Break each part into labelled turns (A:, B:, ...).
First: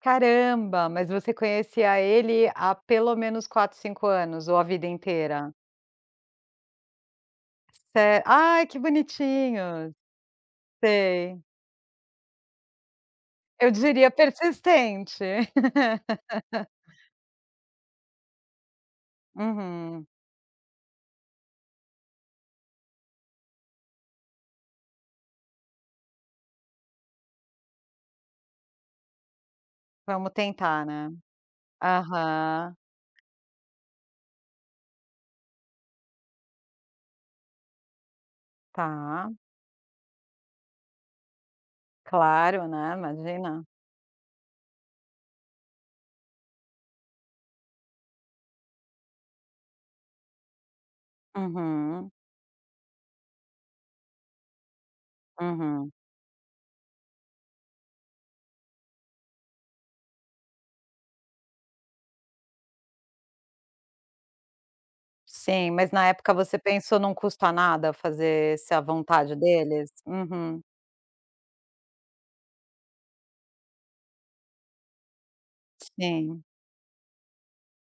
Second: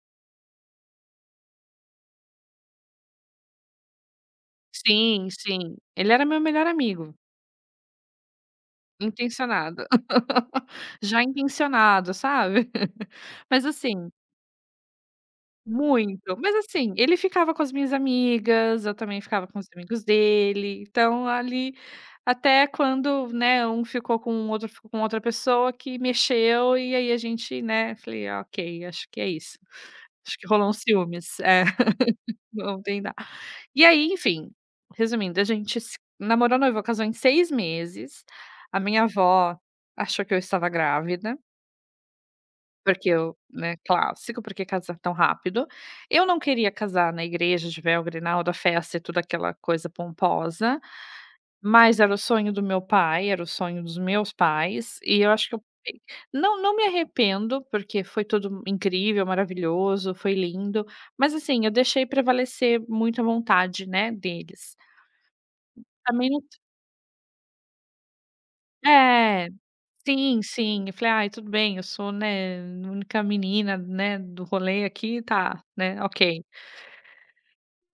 A: Caramba, mas você conhecia ele há pelo menos 4, 5 anos, ou a vida
B: Sim,
A: inteira?
B: sim. Ele era meu melhor amigo.
A: Ce ai, que
B: Intencionada.
A: bonitinhos.
B: Já
A: Sei.
B: intencionado, sabe. Mas
A: Eu diria
B: assim
A: persistente.
B: Muito, mas assim, ele ficava com as minhas amigas, eu também ficava com os amigos
A: Uhum.
B: dele, então ali, até quando, né, um ficou com o outro, ficou com outra pessoa que mexeu, e aí a gente, né, falei: "Ok, acho que é isso.
A: Vamos
B: Acho que rolou um
A: tentar, né.
B: ciúmes". É.
A: Aham.
B: Ontem dá. E aí, enfim, resumindo, a gente se namorou, noivou, casou em 6 meses. A minha
A: Tá.
B: vó achou que eu estava grávida.
A: Claro, né,
B: Porque eu,
A: Imagina.
B: né, clássico, "Por que casar tão rápido?". Eu não queria casar na igreja de véu, grinalda, festa e toda aquela coisa pomposa, mas
A: Uhum.
B: era o sonho do meu pai, era o sonho dos meus pais, e eu acho que eu
A: Uhum.
B: [unintelligible] não não me arrependo, porque foi tudo m incrível, maravilhoso, foi lindo. Mas assim, eu deixei prevalecer muito a vontade, né, deles.
A: Sim, mas na
B: A
A: época você
B: mente
A: pensou: "Não custa nada fazer-se a vontade
B: É.
A: deles?".
B: Sim,
A: Uhum.
B: sim. Eu falei: "Ai, tudo bem, eu sou, né, a única menina, né, do rolê aqui. Tá, né, ok".
A: Sim.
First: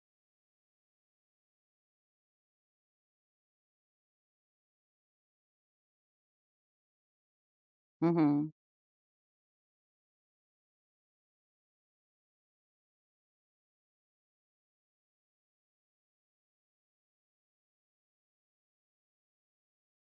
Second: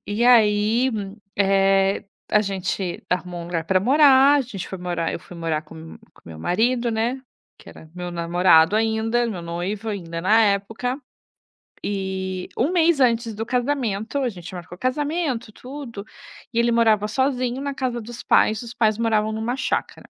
B: E aí, eh, a gente arrumou um lugar para morar, a gente foi morar eu fui morar com m com meu marido, né, que era meu
A: Uhum.
B: namorado ainda, meu noivo ainda, na época. E 1 mês antes do casamento, a gente marcou casamento, tudo, e ele morava sozinho na casa dos pais, os pais moravam em uma chácara.